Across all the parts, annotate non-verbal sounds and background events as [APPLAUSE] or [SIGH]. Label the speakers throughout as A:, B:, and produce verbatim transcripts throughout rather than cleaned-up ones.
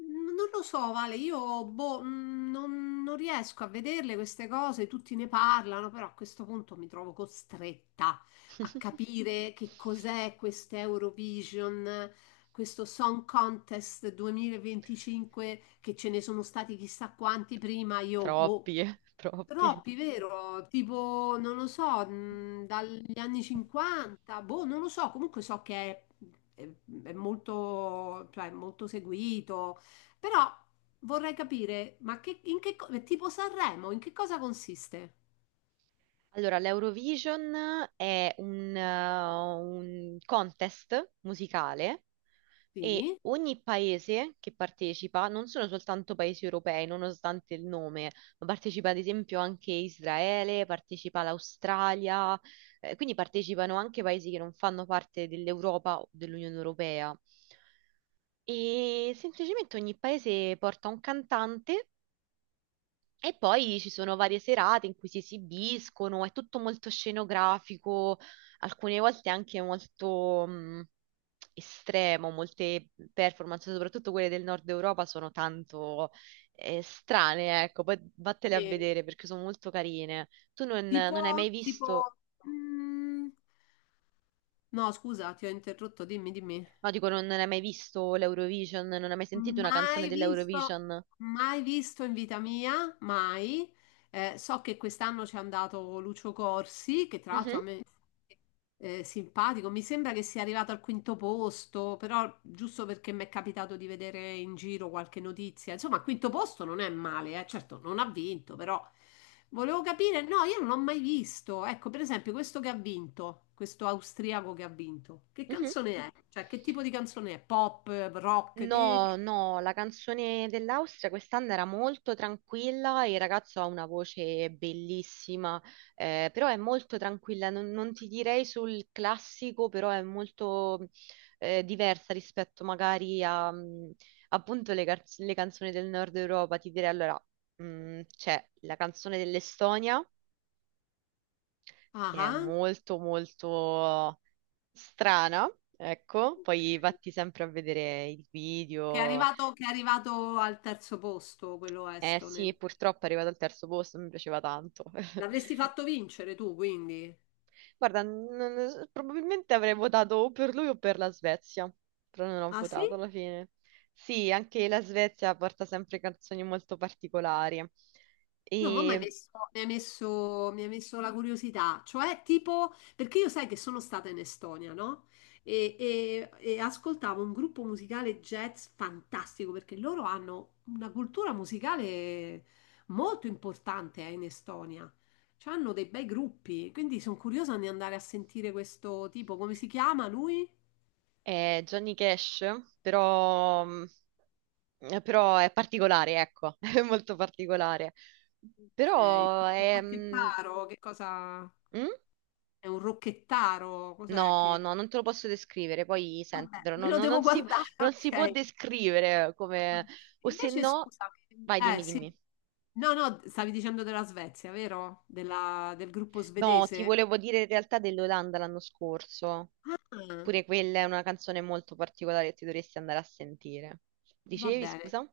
A: Non lo so, Vale, io boh, mh, non, non riesco a vederle queste cose, tutti ne parlano, però a questo punto mi trovo costretta a capire che cos'è questo Eurovision, questo Song Contest duemilaventicinque, che ce ne sono stati chissà quanti prima, io boh,
B: Troppi, eh, [LAUGHS] troppi.
A: Troppi, vero? Tipo, non lo so, mh, dagli anni cinquanta, boh, non lo so, comunque so che è, è- è molto, cioè, è molto seguito, però vorrei capire, ma che, in che, co- è tipo Sanremo, in che cosa consiste?
B: Allora, l'Eurovision è un, eh, un contest musicale e
A: Sì?
B: ogni paese che partecipa, non sono soltanto paesi europei, nonostante il nome, ma partecipa ad esempio anche Israele, partecipa l'Australia, eh, quindi partecipano anche paesi che non fanno parte dell'Europa o dell'Unione Europea. E semplicemente ogni paese porta un cantante. E poi ci sono varie serate in cui si esibiscono, è tutto molto scenografico, alcune volte anche molto mh, estremo, molte performance, soprattutto quelle del nord Europa, sono tanto eh, strane, ecco, poi vattele a
A: Sì.
B: vedere perché sono molto carine. Tu non,
A: Tipo,
B: non hai mai
A: tipo,
B: visto,
A: mh, no, scusa, ti ho interrotto, dimmi, dimmi.
B: no, dico, non, non hai mai visto l'Eurovision, non hai mai sentito una canzone
A: Mai visto,
B: dell'Eurovision?
A: mai visto in vita mia, mai. Eh, so che quest'anno c'è andato Lucio Corsi, che tra l'altro
B: Mhm,
A: a me è simpatico. Mi sembra che sia arrivato al quinto posto, però giusto perché mi è capitato di vedere in giro qualche notizia. Insomma, al quinto posto non è male, eh. Certo, non ha vinto, però volevo capire. No, io non l'ho mai visto. Ecco, per esempio, questo che ha vinto, questo austriaco che ha vinto, che
B: mhm.
A: canzone è? Cioè, che tipo di canzone è? Pop, rock?
B: No,
A: Che,
B: no, la canzone dell'Austria quest'anno era molto tranquilla, il ragazzo ha una voce bellissima, eh, però è molto tranquilla, non, non ti direi sul classico, però è molto eh, diversa rispetto magari a mh, appunto le, car- le canzoni del Nord Europa. Ti direi allora, mh, c'è la canzone dell'Estonia,
A: Ah,
B: che è
A: ah.
B: molto molto strana, ecco,
A: Ok.
B: poi vatti sempre a vedere il
A: Che è
B: video.
A: arrivato, che è arrivato al terzo posto, quello
B: Eh
A: estone.
B: sì, purtroppo è arrivato al terzo posto, mi piaceva tanto.
A: L'avresti
B: [LAUGHS]
A: fatto vincere tu, quindi.
B: Guarda, non- probabilmente avrei votato o per lui o per la Svezia, però non ho
A: Ah sì?
B: votato alla fine. Sì, anche la Svezia porta sempre canzoni molto particolari.
A: No, ma mi hai
B: E
A: messo, mi hai messo- mi hai messo la curiosità, cioè tipo, perché io sai che sono stata in Estonia, no? E, e- e ascoltavo un gruppo musicale jazz fantastico, perché loro hanno una cultura musicale molto importante, eh, in Estonia. Cioè, hanno dei bei gruppi, quindi sono curiosa di andare a sentire questo tipo, come si chiama lui?
B: è Johnny Cash, però, però è particolare, ecco, [LAUGHS] è molto particolare.
A: Ok,
B: Però
A: un
B: è... mm?
A: rocchettaro, che cosa?
B: Mm?
A: È un rocchettaro, cos'è
B: No,
A: che...
B: no, non te lo posso descrivere, poi
A: Vabbè,
B: sentitelo,
A: me
B: no,
A: lo
B: no,
A: devo
B: non si,
A: guardare, [LAUGHS]
B: non si può
A: ok.
B: descrivere come... O se
A: Invece,
B: no...
A: scusami,
B: Vai,
A: eh
B: dimmi,
A: sì,
B: dimmi.
A: no, no, stavi dicendo della Svezia, vero? Della- del gruppo
B: No, ti
A: svedese?
B: volevo dire in realtà dell'Olanda l'anno scorso.
A: Ah,
B: Pure quella è una canzone molto particolare che ti dovresti andare a sentire.
A: va
B: Dicevi,
A: bene.
B: scusa?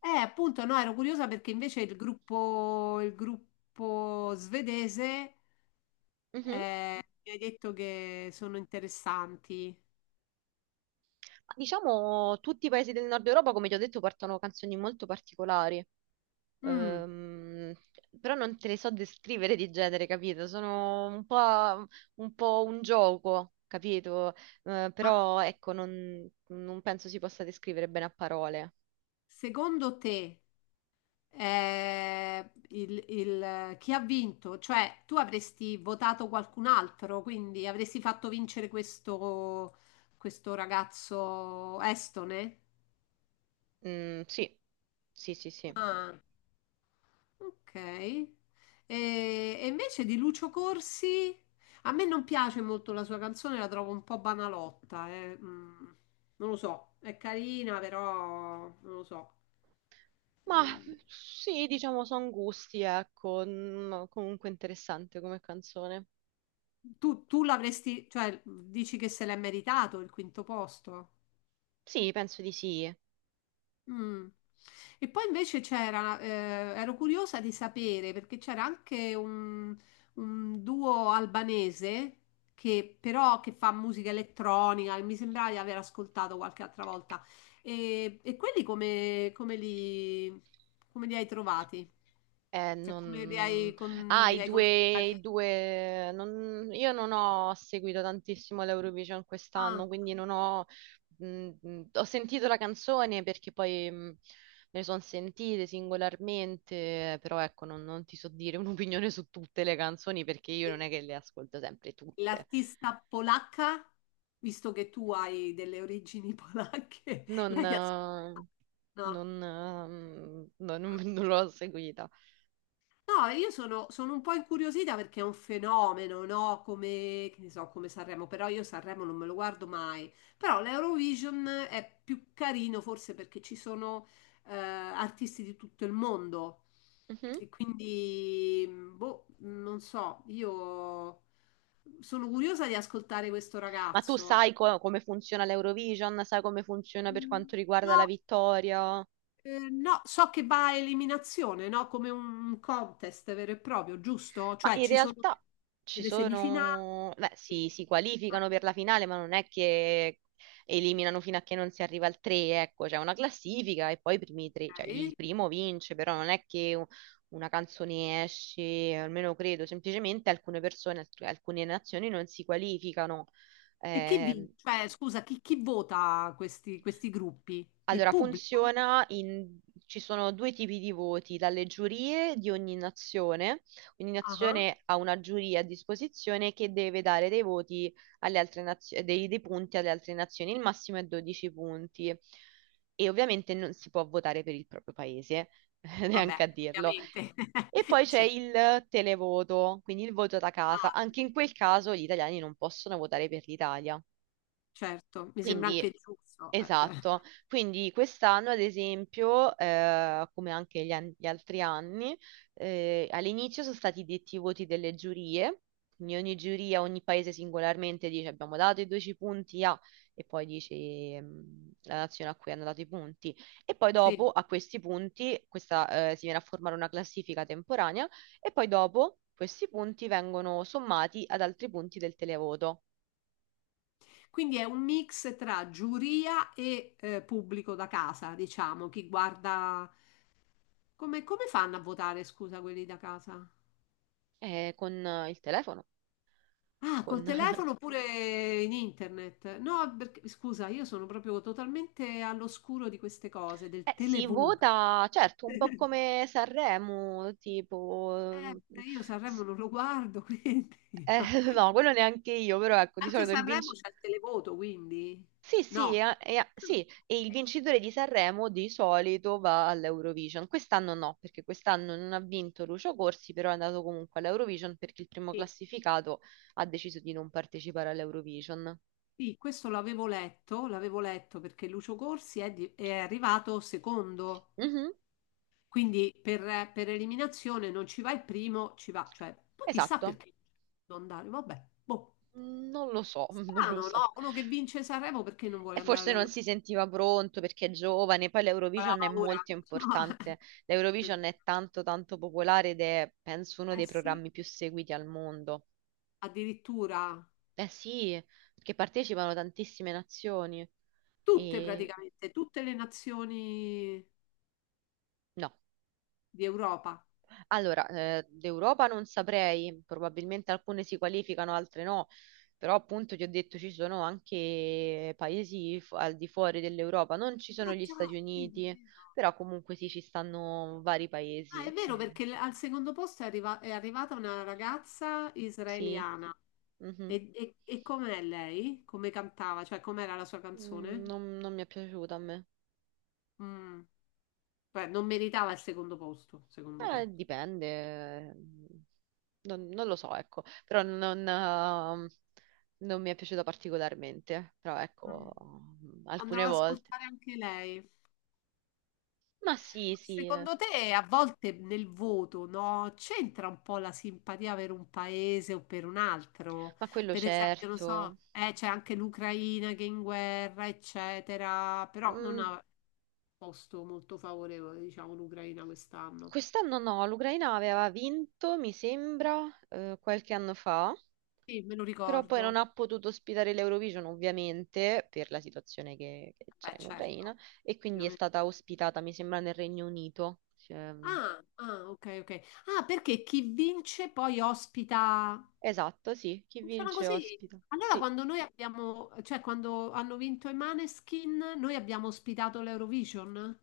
A: Eh, appunto, no, ero curiosa perché invece il gruppo, il gruppo svedese
B: Mhm.
A: eh, mi hai detto che sono interessanti.
B: Ma diciamo, tutti i paesi del nord Europa, come ti ho detto, portano canzoni molto particolari.
A: Mm,
B: Ehm, però non te le so descrivere di genere, capito? Sono un po', un po' un gioco, capito? Eh,
A: ma
B: però ecco, non, non penso si possa descrivere bene a parole.
A: secondo te eh, il- il- chi ha vinto, cioè tu avresti votato qualcun altro, quindi avresti fatto vincere questo, questo ragazzo estone.
B: Mm, sì, sì, sì, sì.
A: Ah, ok. E, e invece di Lucio Corsi, a me non piace molto la sua canzone, la trovo un po' banalotta, eh, mm, non lo so, è carina, però non lo so.
B: Ma sì, diciamo, sono gusti, ecco. Mm, comunque interessante come canzone.
A: Tu, tu l'avresti, cioè, dici che se l'è meritato il quinto posto?
B: Sì, penso di sì.
A: Mm. E poi invece c'era, eh, ero curiosa di sapere perché c'era anche un, un duo albanese che però che fa musica elettronica, e mi sembrava di aver ascoltato qualche altra volta. E, e quelli come, come li, come li hai trovati?
B: Eh,
A: Cioè come li
B: non...
A: hai, con-
B: Ah,
A: li
B: i
A: hai
B: due,
A: considerati?
B: i due... non- Io non ho seguito tantissimo l'Eurovision
A: Ah,
B: quest'anno, quindi non ho... mh, mh, ho sentito la canzone perché poi mh, me ne sono sentite singolarmente, però ecco, non, non ti so dire [LAUGHS] un'opinione su tutte le canzoni perché io
A: e
B: non è che le ascolto sempre tutte.
A: l'artista polacca, visto che tu hai delle origini polacche, [LAUGHS]
B: Non...
A: l'hai ascoltato?
B: eh,
A: No.
B: Non, eh, non, [LAUGHS] non l'ho seguita.
A: No, io sono, sono un po' incuriosita perché è un fenomeno, no? Come, che ne so, come Sanremo, però io Sanremo non me lo guardo mai. Però l'Eurovision è più carino forse perché ci sono eh, artisti di tutto il mondo e quindi, boh, non so, io sono curiosa di ascoltare questo
B: Ma tu
A: ragazzo.
B: sai co- come funziona l'Eurovision? Sai come funziona per quanto riguarda la
A: No,
B: vittoria?
A: eh, no, so che va a eliminazione, no? Come un contest vero e proprio, giusto?
B: Ma
A: Cioè
B: in
A: ci sono
B: realtà ci
A: delle semifinali.
B: sono... Beh, si, si
A: Ah,
B: qualificano per la finale, ma non è che eliminano fino a che non si arriva al tre, ecco, c'è una classifica e poi i primi tre, cioè il
A: ok.
B: primo vince, però non è che u- una canzone esce, almeno credo, semplicemente alcune persone, alc- alcune nazioni non si qualificano.
A: E chi
B: Ehm,
A: vince? Cioè, scusa, chi, chi vota questi, questi gruppi? Il
B: Allora,
A: pubblico?
B: funziona in... ci sono due tipi di voti, dalle giurie di ogni nazione. Ogni
A: Ah, ah.
B: nazione ha una giuria a disposizione che deve dare dei voti alle altre nazioni, dei, dei punti alle altre nazioni. Il massimo è dodici punti. E ovviamente non si può votare per il proprio paese, [LAUGHS]
A: Vabbè,
B: neanche a dirlo.
A: ovviamente.
B: E poi
A: [LAUGHS]
B: c'è
A: Cioè,
B: il televoto, quindi il voto da casa.
A: ah,
B: Anche in quel caso gli italiani non possono votare per l'Italia.
A: certo, mi sembra
B: Quindi,
A: anche giusto. Eh,
B: esatto,
A: [LAUGHS]
B: quindi quest'anno ad esempio, eh, come anche gli, an- gli altri anni, eh, all'inizio sono stati detti i voti delle giurie, quindi ogni giuria, ogni paese singolarmente dice abbiamo dato i dodici punti a, e poi dice ehm, la nazione a cui hanno dato i punti, e poi
A: sì.
B: dopo a questi punti questa, eh, si viene a formare una classifica temporanea e poi dopo questi punti vengono sommati ad altri punti del televoto,
A: Quindi è un mix tra giuria e eh, pubblico da casa, diciamo, chi guarda. Come, come fanno a votare, scusa, quelli da casa?
B: eh, con eh, il telefono
A: Ah, col
B: con.
A: telefono oppure in internet? No, perché, scusa, io sono proprio totalmente all'oscuro di queste cose, del
B: Eh, si
A: televoto.
B: vota, certo, un po'
A: [LAUGHS]
B: come Sanremo, tipo...
A: Eh, io Sanremo
B: s-
A: non lo guardo, [LAUGHS] quindi
B: eh,
A: no.
B: [LAUGHS] no, quello neanche io, però ecco, di
A: Anche
B: solito il
A: Sanremo
B: vincitore...
A: c'è il televoto, quindi
B: Sì, sì,
A: no.
B: eh, eh, sì, e il
A: Ok.
B: vincitore di Sanremo di solito va all'Eurovision. Quest'anno no, perché quest'anno non ha vinto Lucio Corsi, però è andato comunque all'Eurovision perché il primo
A: Sì,
B: classificato ha deciso di non partecipare all'Eurovision.
A: sì, questo l'avevo letto, l'avevo letto, perché Lucio Corsi è, di- è arrivato secondo.
B: Mhm,
A: Quindi per, per eliminazione non ci va il primo, ci va, cioè, poi chissà
B: esatto.
A: perché non andare, vabbè, boh.
B: Non lo so, [LAUGHS] non lo
A: Strano,
B: so.
A: no? Uno che vince Sanremo perché non vuole
B: E
A: andare
B: forse non
A: all'Europa?
B: si sentiva pronto perché è giovane, poi
A: Aveva
B: l'Eurovision è
A: paura.
B: molto importante.
A: [LAUGHS] No.
B: L'Eurovision è tanto tanto popolare ed è, penso, uno
A: Eh
B: dei
A: sì,
B: programmi più seguiti al mondo.
A: addirittura
B: Eh sì, perché partecipano tantissime nazioni.
A: tutte
B: E...
A: praticamente, tutte le nazioni
B: No.
A: di Europa.
B: Allora, eh, d'Europa non saprei, probabilmente alcune si qualificano, altre no, però appunto ti ho detto ci sono anche paesi fu- al di fuori dell'Europa, non ci sono
A: Ah
B: gli
A: già,
B: Stati
A: è vero, è
B: Uniti,
A: vero.
B: però comunque sì, ci stanno vari paesi.
A: Ah, è vero,
B: Eh.
A: perché l- al secondo posto è, arriva- è arrivata una ragazza
B: Sì.
A: israeliana.
B: Mhm.
A: E, e, e com'è lei? Come cantava? Cioè, com'era la sua
B: Mm,
A: canzone?
B: non, non mi è piaciuta a me.
A: Mm. Beh, non meritava il secondo posto, secondo
B: Eh,
A: te.
B: dipende. Mm, Non, non lo so, ecco. Però non, ehm, non mi è piaciuta particolarmente. Però
A: Mm.
B: ecco,
A: Andrò
B: alcune
A: ad
B: volte.
A: ascoltare anche lei.
B: Ma sì,
A: Ma
B: sì, eh.
A: secondo te, a volte nel voto, no, c'entra un po' la simpatia per un paese o per un altro?
B: Ma quello
A: Per esempio, non so,
B: certo.
A: eh, c'è anche l'Ucraina che è in guerra, eccetera, però non
B: Mm,
A: ha posto molto favorevole, diciamo, l'Ucraina quest'anno.
B: quest'anno no, l'Ucraina aveva vinto, mi sembra, eh, qualche anno fa,
A: Sì, me lo
B: però poi
A: ricordo.
B: non ha potuto ospitare l'Eurovision, ovviamente, per la situazione che, che
A: Beh,
B: c'è in
A: certo,
B: Ucraina, e quindi è
A: ovviamente.
B: stata ospitata, mi sembra, nel Regno Unito. Ehm,
A: Ah, ah, ok, ok. Ah, perché chi vince poi ospita.
B: esatto, sì, chi
A: Funziona
B: vince
A: così.
B: ospita.
A: Allora,
B: Sì,
A: quando noi abbiamo, cioè quando hanno vinto i Maneskin, noi abbiamo ospitato l'Eurovision.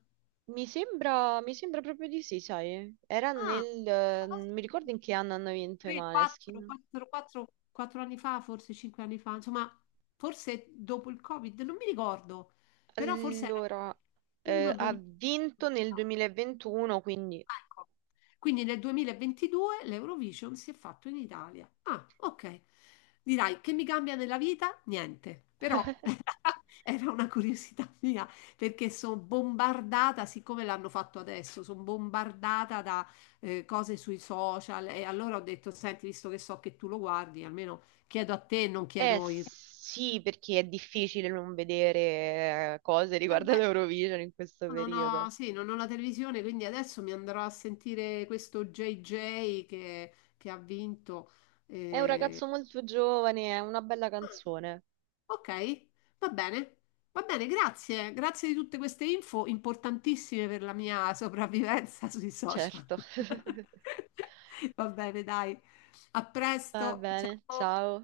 B: mi sembra, mi sembra proprio di sì, sai. Era
A: Ah,
B: nel... eh,
A: questa cosa
B: non mi ricordo in che anno hanno vinto i
A: tre, quattro,
B: Maneskin.
A: quattro, quattro, quattro anni fa, forse cinque anni fa, insomma, forse dopo il Covid, non mi ricordo, però forse era
B: Allora,
A: uno
B: eh, ha
A: duemila.
B: vinto nel duemilaventuno, quindi...
A: Ecco. Quindi nel duemilaventidue l'Eurovision si è fatto in Italia. Ah, ok. Dirai, che mi cambia nella vita? Niente, però
B: [LAUGHS]
A: [LAUGHS] era una curiosità mia perché sono bombardata, siccome l'hanno fatto adesso, sono bombardata da eh, cose sui social e allora ho detto, senti, visto che so che tu lo guardi, almeno chiedo a te, non
B: Eh
A: chiedo il...
B: sì, perché è difficile non vedere eh, cose riguardo all'Eurovision in questo
A: Non ho,
B: periodo.
A: sì, non ho la televisione, quindi adesso mi andrò a sentire questo J J che, che ha vinto.
B: È un
A: eh.
B: ragazzo molto giovane, è una bella
A: Ah,
B: canzone,
A: ok, va bene, va bene, grazie. Grazie di tutte queste info importantissime per la mia sopravvivenza sui social.
B: certo. [LAUGHS]
A: [LAUGHS] Va bene, dai. A
B: Va
A: presto.
B: bene,
A: Ciao.
B: ciao.